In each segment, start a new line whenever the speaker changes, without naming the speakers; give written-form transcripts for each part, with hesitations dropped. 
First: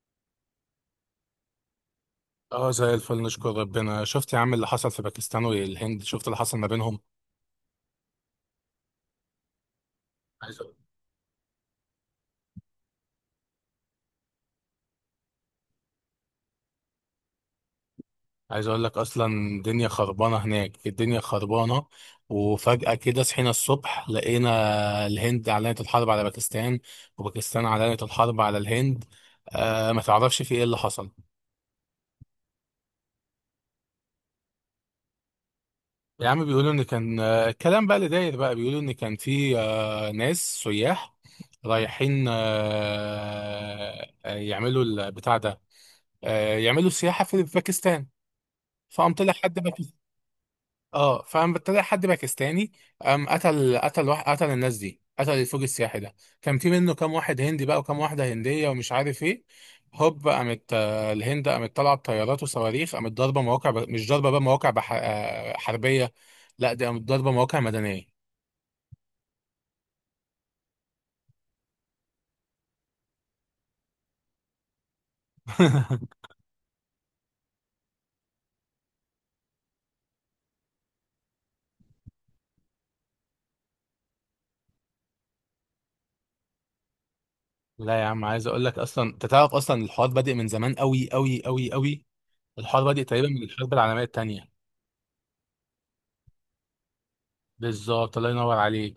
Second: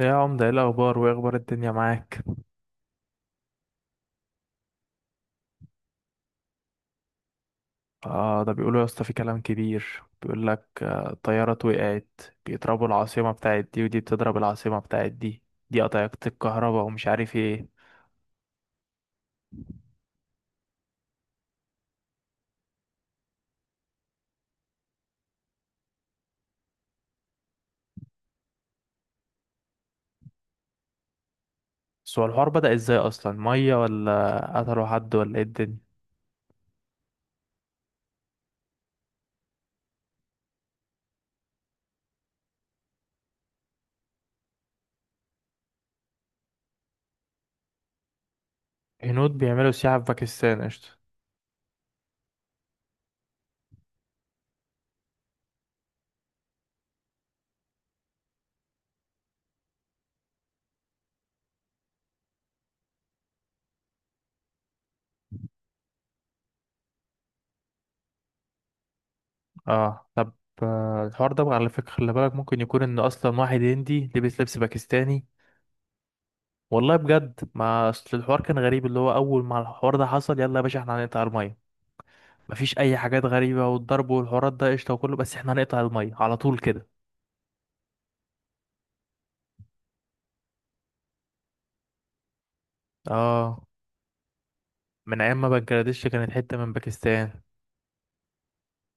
يا عمدة، ايه الأخبار وايه أخبار الدنيا معاك؟
اه زي الفل نشكر ربنا. شفت يا عم اللي حصل في باكستان والهند؟ شفت اللي حصل ما بينهم.
آه، ده بيقولوا يا اسطى في كلام كبير، بيقول
عايز
لك
أقول-
طيارات وقعت. بيضربوا العاصمة بتاعت دي ودي بتضرب العاصمة بتاعت دي. دي قطعت الكهرباء ومش عارف ايه.
عايز اقول لك اصلا الدنيا خربانه هناك، الدنيا خربانه. وفجاه كده صحينا الصبح لقينا الهند اعلنت الحرب على باكستان، وباكستان اعلنت الحرب على الهند. آه، ما تعرفش في ايه اللي حصل؟
بس هو الحوار بدأ ازاي أصلا؟ مية ولا قتلوا حد ولا ايه الدنيا؟
يا عم بيقولوا ان كان الكلام بقى اللي داير بقى بيقولوا ان كان في ناس سياح رايحين، يعملوا البتاع ده، يعملوا سياحه في باكستان. فقام طلع
هنود
حد
بيعملوا
باكستاني.
سياحة في باكستان، قشطة.
اه، فقام طلع حد باكستاني، قام قتل، قتل واحد قتل الناس دي، قتل الفوج السياحي ده. كان في منه كام واحد هندي بقى وكام واحده هنديه ومش عارف ايه. هوب قامت، الهند قامت طالعه بطيارات وصواريخ، قامت ضاربه مواقع ب... مش ضاربه بقى مواقع بح... حربيه. لا، دي قامت ضاربه مواقع مدنيه.
اه، طب. آه، الحوار ده بقى على فكرة، خلي بالك ممكن يكون إن أصلا واحد هندي لبس لبس باكستاني. والله بجد، ما أصل الحوار كان غريب، اللي هو أول ما الحوار ده حصل، يلا يا باشا احنا هنقطع المية. مفيش اي حاجات غريبه، والضرب والحوارات ده قشطه وكله، بس احنا هنقطع الميه على طول كده.
لا يا عم، عايز اقول لك اصلا، انت تعرف اصلا الحوار بادئ من زمان قوي قوي قوي قوي. الحوار بادئ تقريبا من
اه،
الحرب العالميه الثانيه.
من ايام ما بنجلاديش كانت حته من باكستان.
بالظبط، الله ينور عليك.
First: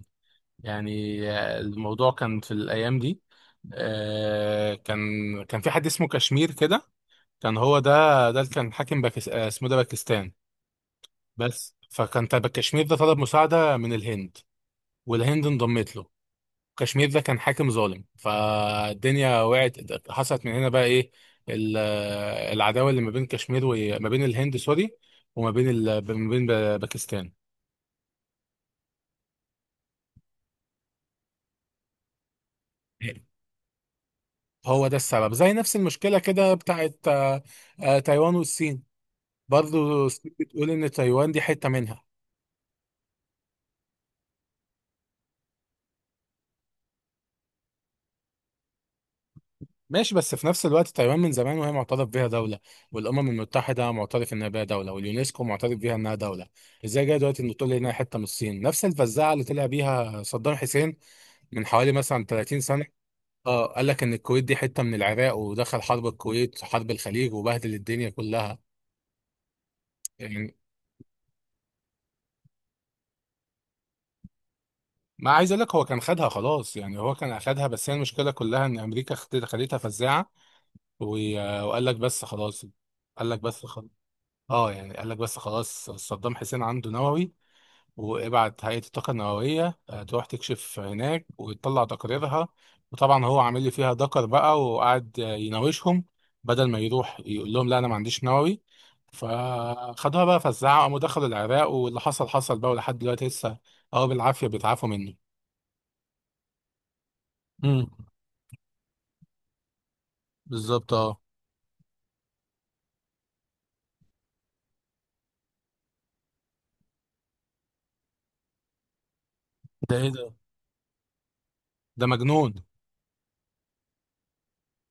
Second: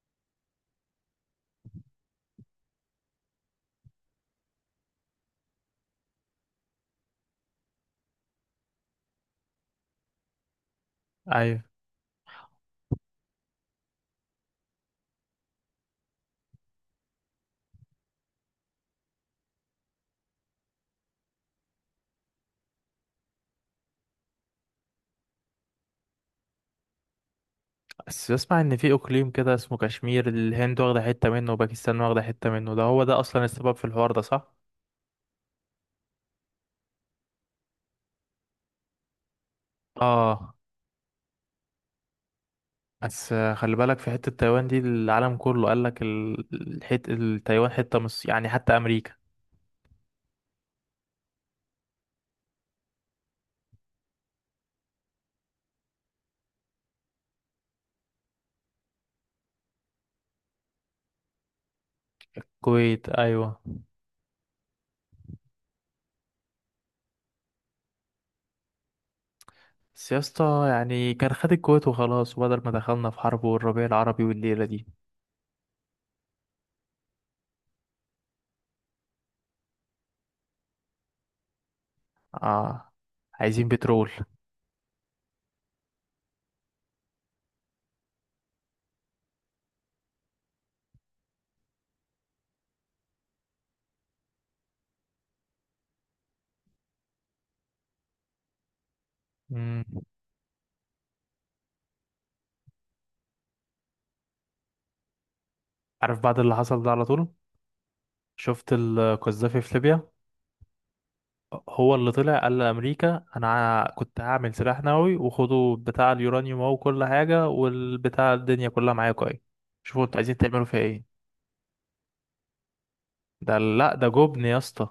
يعني الموضوع كان في الأيام دي، كان كان في حد اسمه كشمير كده، كان هو ده. ده اللي كان حاكم باكس... اسمه ده باكستان
ايوه.
بس. فكان تبع كشمير ده طلب مساعدة من الهند، والهند انضمت له. كشمير ده كان حاكم ظالم، فالدنيا وقعت. حصلت من هنا بقى ايه؟ العداوة اللي ما بين كشمير وما بين الهند، سوري، وما بين ال... ما بين باكستان.
بس بسمع ان في اقليم كده اسمه كشمير، الهند واخده حته منه وباكستان واخده حته منه، ده هو ده اصلا السبب في الحوار ده، صح؟
هو ده السبب، زي نفس المشكلة كده بتاعت تايوان والصين. برضه الصين
اه.
بتقول ان تايوان دي حته منها.
بس خلي بالك، في حته تايوان دي، العالم كله قال لك الحت التايوان حته مش يعني، حتى امريكا.
ماشي، بس في نفس الوقت تايوان من زمان وهي معترف بيها دوله، والامم المتحده معترف انها بيها دوله، واليونسكو معترف بيها انها دوله. ازاي جاي دلوقتي ان تقول لي انها حته من الصين؟ نفس الفزاعه اللي طلع بيها صدام حسين من حوالي مثلا 30 سنه.
الكويت، ايوه.
اه، قال لك ان الكويت دي حته من العراق، ودخل حرب الكويت وحرب الخليج وبهدل الدنيا كلها.
بس يا
يعني
اسطى يعني كان خد الكويت وخلاص، وبدل ما دخلنا في حرب والربيع العربي والليله دي.
ما عايز اقول لك هو كان خدها خلاص، يعني هو كان اخدها، بس هي المشكله كلها ان امريكا خدتها فزاعه، وقال لك بس خلاص.
اه.
قال لك بس
عايزين
خلاص.
بترول.
اه، يعني قال لك بس خلاص، صدام حسين عنده نووي، وابعت هيئة الطاقة النووية تروح تكشف هناك وتطلع تقاريرها. وطبعا هو عامل لي فيها دكر بقى، وقعد يناوشهم، بدل ما يروح يقول لهم لا انا ما عنديش نووي.
مم.
فخدوها بقى، فزعوا قاموا دخلوا العراق، واللي حصل حصل بقى، ولحد دلوقتي لسه، اه، بالعافية بيتعافوا منه.
عارف بعد اللي حصل ده على طول،
امم،
شفت القذافي في ليبيا.
بالظبط اه.
هو اللي طلع قال لأمريكا، أنا كنت هعمل سلاح نووي، وخدوا بتاع اليورانيوم أهو وكل حاجة والبتاع، الدنيا كلها معاكوا أهي،
ده
شوفوا
ايه
أنتوا
ده،
عايزين تعملوا فيها إيه.
ده مجنون.
ده لأ، ده جبن يا اسطى.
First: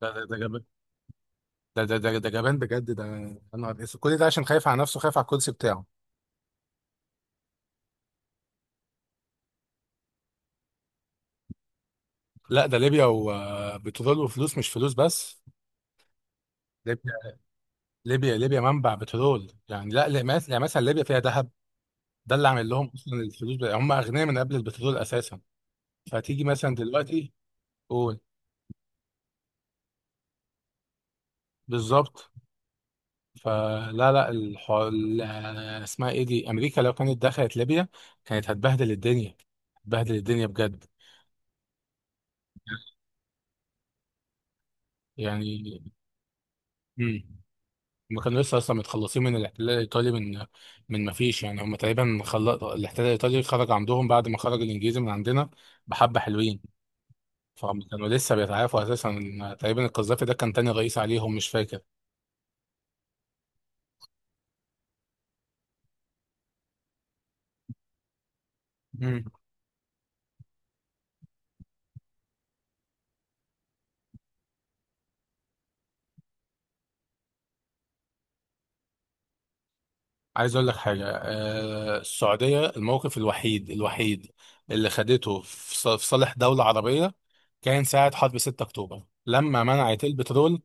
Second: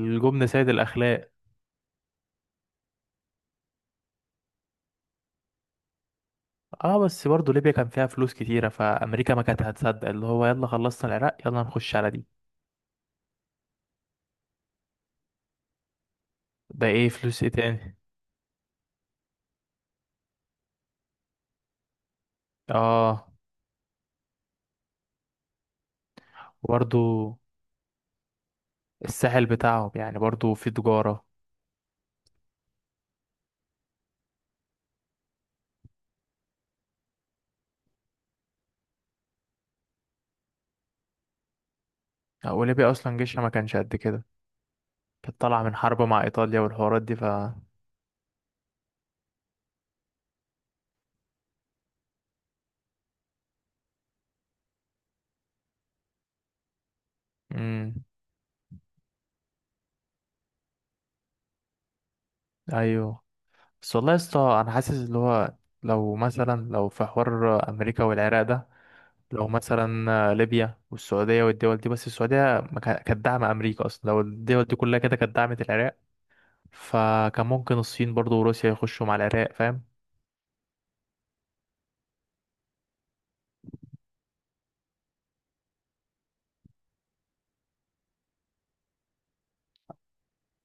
ده جبان.
سيد الأخلاق.
ده جبان بجد ده. انا كل ده عشان خايف على نفسه، خايف على الكرسي بتاعه.
اه. بس برضه ليبيا كان فيها فلوس كتيرة، فأمريكا ما كانت هتصدق، اللي هو يلا خلصنا العراق، يلا نخش على دي.
لا، ده ليبيا وبترول وفلوس، مش فلوس بس.
ده ايه،
ليبيا،
فلوس ايه تاني؟
ليبيا منبع بترول يعني. لا لا، مس-، يعني مثلا ليبيا فيها ذهب، ده اللي عامل لهم اصلا
اه.
الفلوس بقى. هم اغنياء من قبل البترول اساسا. فتيجي مثلا
برضه.
دلوقتي، قول.
الساحل بتاعهم، يعني برضو في تجارة.
بالظبط. فلا لا الحو... ال- اسمها ايه دي، امريكا لو كانت دخلت ليبيا كانت هتبهدل الدنيا، هتبهدل الدنيا بجد.
أو ليبيا أصلا جيشها ما كانش قد كده. كانت طالعة
يعني
من حرب مع إيطاليا والحوارات دي ف.
مم. هم كانوا لسه اصلا متخلصين من الاحتلال الايطالي من، من ما فيش، يعني هم تقريبا خل... الاحتلال الايطالي خرج عندهم بعد ما خرج الانجليزي من عندنا. بحبه حلوين. فهم
مم.
كانوا لسه بيتعافوا اساسا. تقريبا القذافي ده كان تاني رئيس عليهم، مش فاكر.
أيوه. بس والله يا اسطى أنا حاسس اللي هو، لو مثلا في حوار أمريكا والعراق ده،
مم.
لو مثلا ليبيا والسعودية والدول دي، بس السعودية ما كا- كانت داعمة أمريكا أصلا. لو الدول دي كلها كده كانت دعمت العراق، فكان ممكن الصين برضو وروسيا يخشوا مع العراق، فاهم؟
عايز اقول لك حاجه، آه، السعوديه الموقف الوحيد اللي خدته في ص-، في صالح دوله عربيه، كان ساعه حرب 6 اكتوبر لما منعت البترول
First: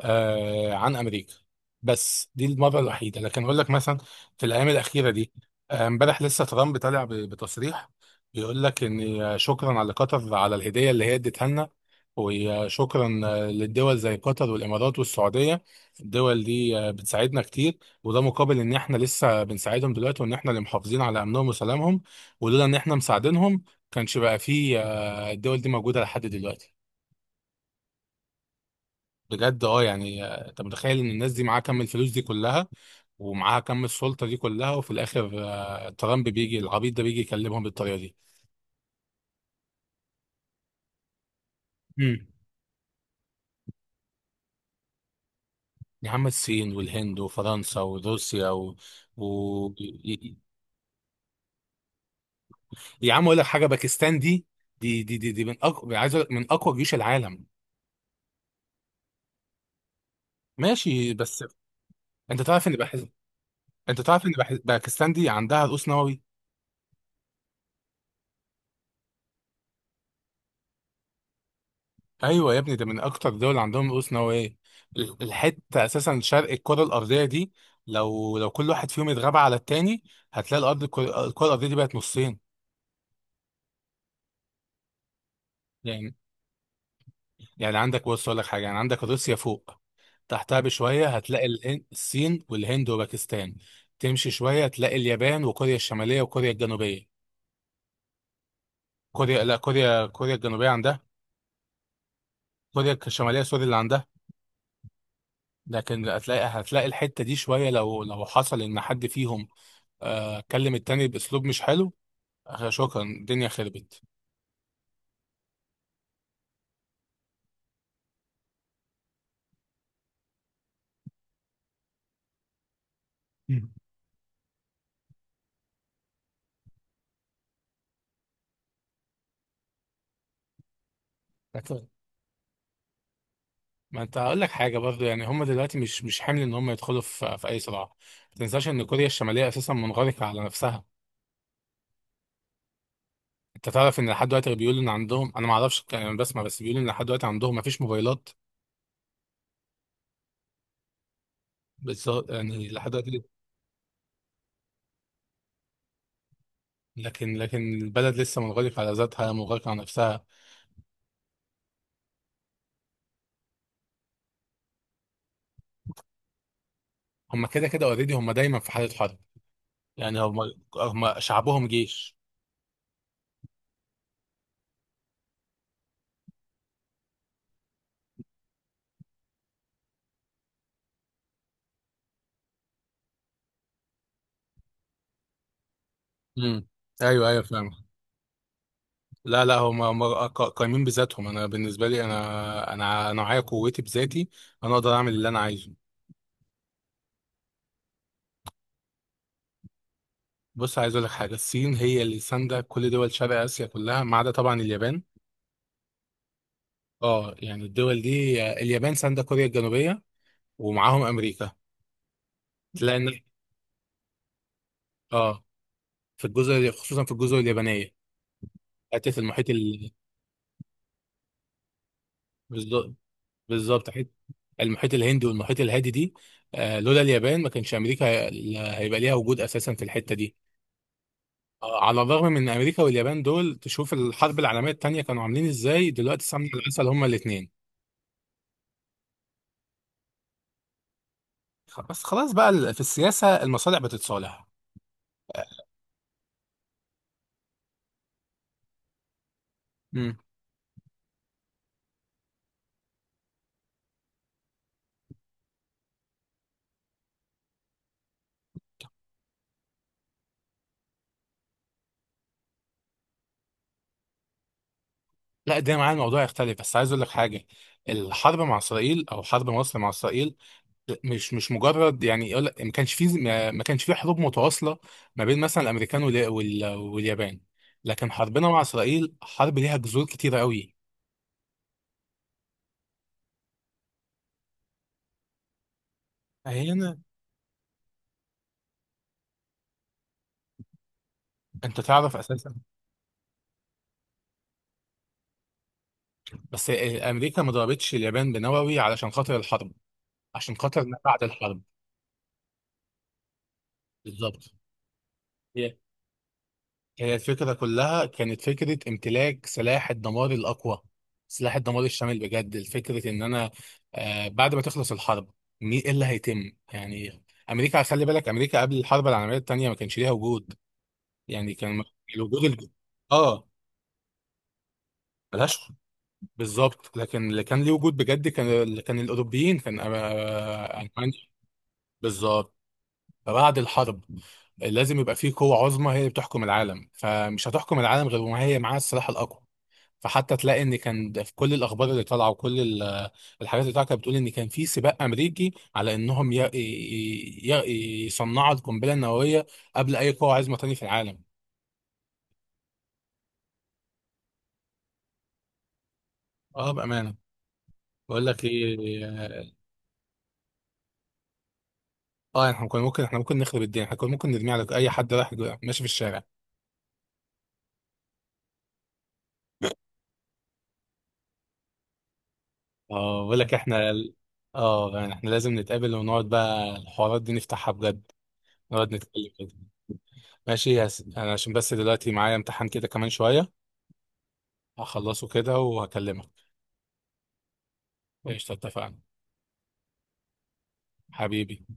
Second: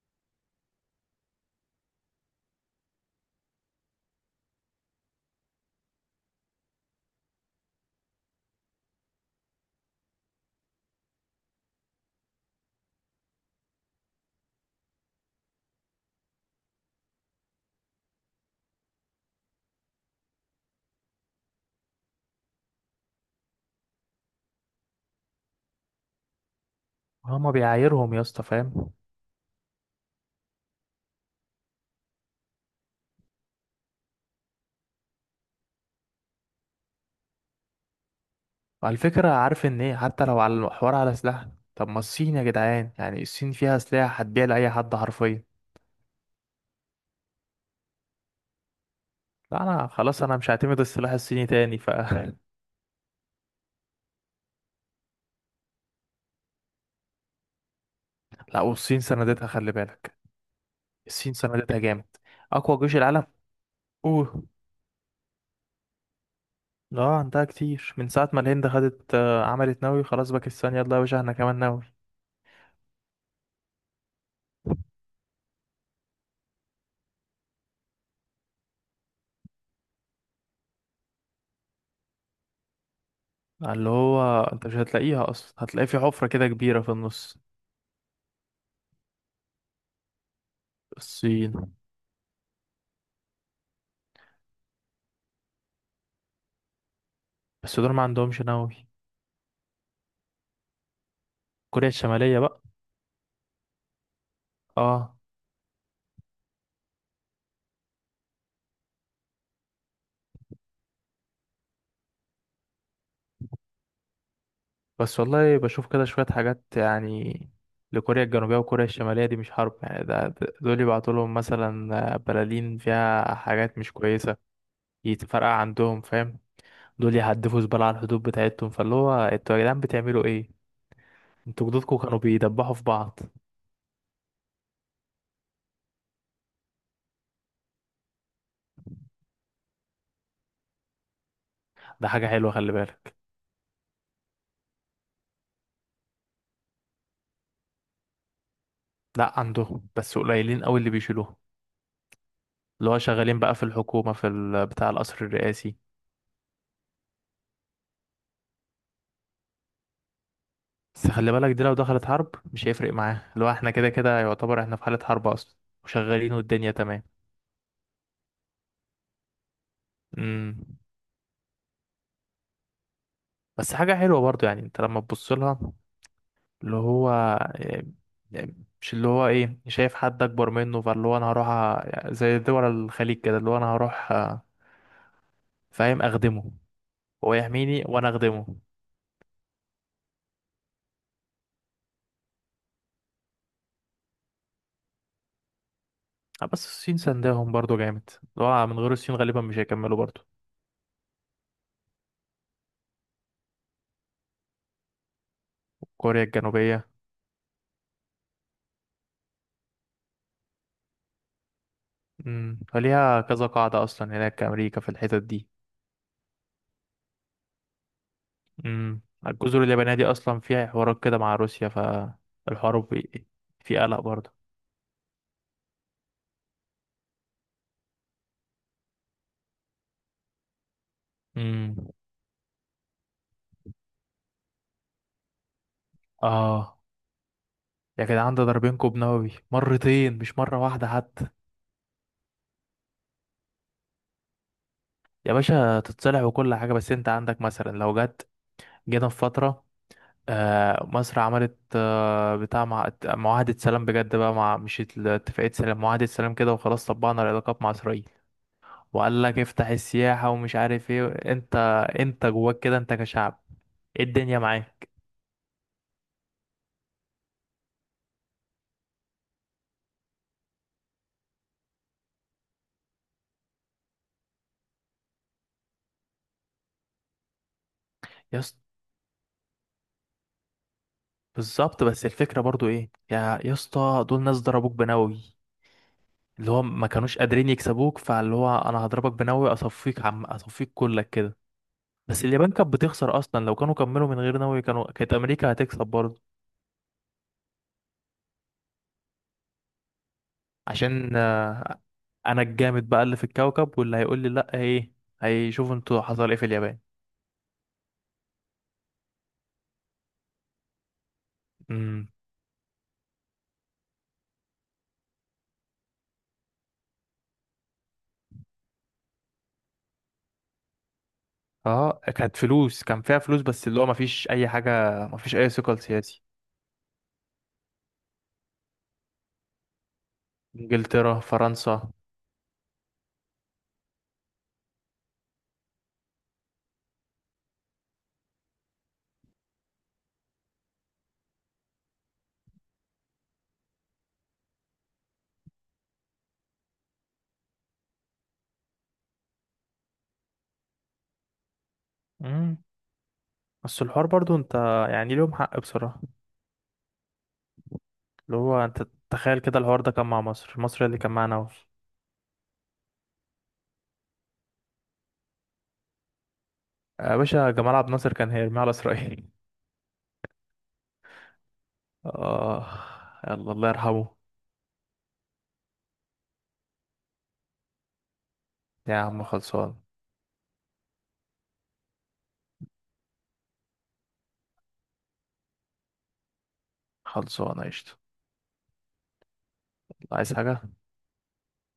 آه عن امريكا. بس دي المره الوحيده. لكن اقول لك مثلا في الايام الاخيره دي، امبارح لسه ترامب طالع بتصريح بيقول لك ان شكرا على قطر، على الهديه اللي هي اديتها لنا، وشكرا للدول زي قطر والامارات والسعوديه. الدول دي بتساعدنا كتير، وده مقابل ان احنا لسه بنساعدهم دلوقتي، وان احنا اللي محافظين على امنهم وسلامهم، ولولا ان احنا مساعدينهم كانش بقى فيه الدول دي موجوده لحد دلوقتي.
هما بيعايرهم يا اسطى، فاهم؟
بجد اه، يعني انت متخيل ان الناس دي معاها كم الفلوس دي كلها، ومعاها كم السلطه دي كلها، وفي الاخر ترامب بيجي، العبيط ده بيجي يكلمهم بالطريقه دي.
على فكرة، عارف ان ايه، حتى لو على الحوار على سلاح، طب ما
مم.
الصين يا جدعان، يعني الصين فيها سلاح هتبيع لأي حد حرفيا.
يا عم، الصين والهند وفرنسا وروسيا و...
لا،
و...
انا خلاص، انا مش هعتمد السلاح الصيني تاني ف
يا عم اقول لك حاجه، باكستان دي، دي من اقوى، عايز اقول لك من اقوى جيوش العالم.
لا، والصين سندتها، خلي بالك.
ماشي
الصين
بس،
سندتها جامد.
انت تعرف ان
اقوى جيش
بحز...،
العالم.
انت تعرف ان
اوه.
بحز... باكستان دي عندها رؤوس نووي.
اه، عندها كتير من ساعة ما الهند خدت، عملت نووي، خلاص باكستان يلا يا باشا احنا كمان نووي.
ايوه يا ابني، ده من اكتر دول عندهم رؤوس نوويه. ال- الحته اساسا شرق الكره الارضيه دي، لو كل واحد فيهم اتغاب على التاني، هتلاقي الارض، الكرة الارضيه دي بقت نصين.
اللي هو انت مش هتلاقيها اصلا، هتلاقي في
يعني
حفرة كده كبيرة في النص.
يعني عندك، بص اقول لك حاجه، يعني عندك روسيا فوق، تحتها بشويه هتلاقي
الصين.
الصين والهند وباكستان. تمشي شويه تلاقي اليابان وكوريا الشماليه وكوريا الجنوبيه.
بس دول ما عندهمش نووي.
كوريا، لا، كوريا الجنوبيه عندها،
كوريا الشمالية بقى.
كوريا الشماليه، سوري، اللي عندها.
اه.
لكن هتلاقي الحته دي شويه، لو حصل ان حد فيهم كلم التاني باسلوب مش حلو، شكرا الدنيا خربت.
بس والله بشوف كده شوية حاجات، يعني لكوريا الجنوبية وكوريا الشمالية دي مش حرب، يعني دول يبعتوا لهم مثلا بلالين فيها
مم.
حاجات مش كويسة، يتفرقع عندهم، فاهم؟ دول يهدفوا زبالة على الحدود بتاعتهم، فاللي هو انتوا يا جدعان بتعملوا ايه؟ انتوا
لكن
جدودكم كانوا بيدبحوا في بعض.
ما انت هقول لك حاجه برضه، يعني هم دلوقتي مش حامل ان هم يدخلوا في في اي صراع. ما تنساش ان كوريا الشماليه اساسا منغلقه على نفسها.
ده حاجة حلوة، خلي بالك.
انت تعرف ان لحد دلوقتي بيقولوا ان عندهم، انا ما اعرفش يعني، انا بسمع بس، بيقولوا ان لحد دلوقتي عندهم ما فيش موبايلات،
لا، عندهم بس قليلين قوي اللي بيشيلوها،
بس يعني لحد
اللي هو
دلوقتي،
شغالين بقى في الحكومة، في بتاع القصر الرئاسي.
لكن البلد لسه منغلقه على ذاتها، منغلقه على نفسها.
بس خلي بالك، دي لو دخلت حرب مش هيفرق معاه، اللي هو احنا كده كده يعتبر احنا في حالة حرب اصلا، وشغالين والدنيا تمام.
هم كده كده اوريدي هم دايما في حاله حرب، يعني هم،
امم.
هم شعبهم جيش.
بس حاجة حلوة برضو، يعني انت لما تبص لها، اللي هو إيه، يعني مش اللي هو ايه، شايف حد اكبر منه فاللي هو انا هروح زي دول الخليج كده، اللي هو انا هروح فاهم اخدمه،
امم، ايوه
هو
ايوه
يحميني
فاهم.
وانا اخدمه.
لا هم قايمين بذاتهم. انا بالنسبه لي، انا انا معايا قوتي بذاتي، انا اقدر اعمل اللي انا عايزه.
بس الصين سندهم برضو جامد، اللي هو من غير الصين غالبا مش هيكملوا برضو.
بص عايز اقول لك حاجه، الصين هي اللي سانده كل دول شرق اسيا كلها، ما عدا طبعا اليابان.
كوريا الجنوبية.
اه، يعني الدول دي، اليابان سانده كوريا الجنوبيه ومعاهم امريكا. تلاقي ان،
فليها كذا قاعدة اصلا هناك امريكا في الحتت
اه،
دي.
في الجزر، خصوصا في الجزر اليابانيه،
امم
حته المحيط
الجزر
ال...
اليابانية دي أصلا فيها حوارات كده مع روسيا، فالحوار
بالظ-
في
بالظبط،
قلق
حته
برضه.
المحيط الهندي والمحيط الهادي دي. آه، لولا اليابان ما كانش امريكا هيبقى ليها وجود اساسا في الحته دي.
امم.
على الرغم من امريكا واليابان دول، تشوف الحرب العالميه الثانيه كانوا عاملين ازاي، دلوقتي سمنه
آه.
العسل هما الاثنين.
يا جدعان، ده ضاربين كوب نووي مرتين، مش مرة واحدة حتى.
بس خلاص بقى، ال- في السياسه المصالح بتتصالح.
يا باشا تتصلح وكل حاجة، بس أنت عندك مثلا، لو جت، جينا في فترة،
امم،
مصر عملت معاهدة سلام بجد بقى، مع مش ات- اتفاقية سلام، معاهدة سلام كده وخلاص، طبقنا العلاقات مع إسرائيل، وقال لك افتح السياحة ومش عارف ايه. انت انت جواك كده، انت كشعب، ايه الدنيا معاك؟
لا ده معايا الموضوع يختلف، بس عايز اقول لك حاجه، الحرب مع اسرائيل او حرب مصر مع اسرائيل، مش مجرد، يعني يقول لك ما كانش فيه، ما كانش فيه حروب متواصله ما بين مثلا الامريكان واليابان، لكن
يا،
حربنا مع اسرائيل حرب ليها جذور كتيره قوي.
بالظبط، بس الفكرة برضو ايه، يا اسطى، دول ناس ضربوك بنووي، اللي هو ما
هنا،
كانوش قادرين يكسبوك، فاللي هو انا هضربك بنووي اصفيك، عم اصفيك كلك كده.
انت تعرف
بس اليابان
اساسا،
كانت بتخسر اصلا، لو كانوا كملوا من غير نووي كانوا كانت امريكا هتكسب برضو.
بس امريكا ما ضربتش اليابان بنووي علشان خاطر الحرب، عشان خاطر ما
عشان
بعد الحرب.
انا الجامد بقى اللي في الكوكب، واللي هيقول لي
بالظبط،
لا ايه، هيشوف
هي
انتوا حصل ايه في اليابان.
هي الفكره كلها كانت فكره امتلاك سلاح الدمار الاقوى، سلاح الدمار
امم.
الشامل بجد. الفكره ان انا، آه، بعد ما تخلص الحرب، مين ايه اللي هيتم يعني. امريكا، خلي بالك، امريكا قبل الحرب العالميه الثانيه ما كانش ليها وجود. يعني كان
اه، كانت
الوجود الج...،
فلوس، كان فيها فلوس
اه،
بس اللي هو ما فيش اي حاجة، ما فيش اي
ملهاش.
ثقل سياسي.
بالظبط، لكن اللي كان ليه وجود بجد كان، اللي كان الاوروبيين كان ألمانيا.
انجلترا، فرنسا.
بالظبط، فبعد الحرب لازم يبقى فيه قوة عظمى هي اللي بتحكم العالم، فمش هتحكم العالم غير وما هي معاها السلاح الأقوى. فحتى تلاقي ان كان ده في كل الاخبار اللي طالعه، وكل ال- الحاجات اللي طالعه كانت بتقول ان كان في سباق امريكي على انهم يصنعوا القنبله النوويه قبل اي قوه عظمى تاني في العالم.
امم بس الحوار برضو، انت يعني ليهم حق بصراحة،
اه بامانه، بقول
اللي
لك
هو
ايه،
انت تخيل كده الحوار ده كان مع مصر، مصر اللي كان معانا اهو.
اه احنا كنا ممكن، احنا ممكن نخرب الدنيا، احنا كنا ممكن نرمي على اي حد رايح ماشي في الشارع.
يا باشا جمال عبد الناصر كان هيرميه على اسرائيل. اه.
اه بقول
يلا،
لك
الله
احنا،
يرحمه.
اه يعني احنا لازم نتقابل ونقعد بقى الحوارات دي نفتحها بجد، نقعد
يا عم
نتكلم كده.
خلصان.
ماشي يا س...، انا عشان بس دلوقتي معايا امتحان كده كمان شوية، هخلصه كده وهكلمك.
خلصان قشطة.
قشطة اتفقنا
عايز حاجة؟
حبيبي.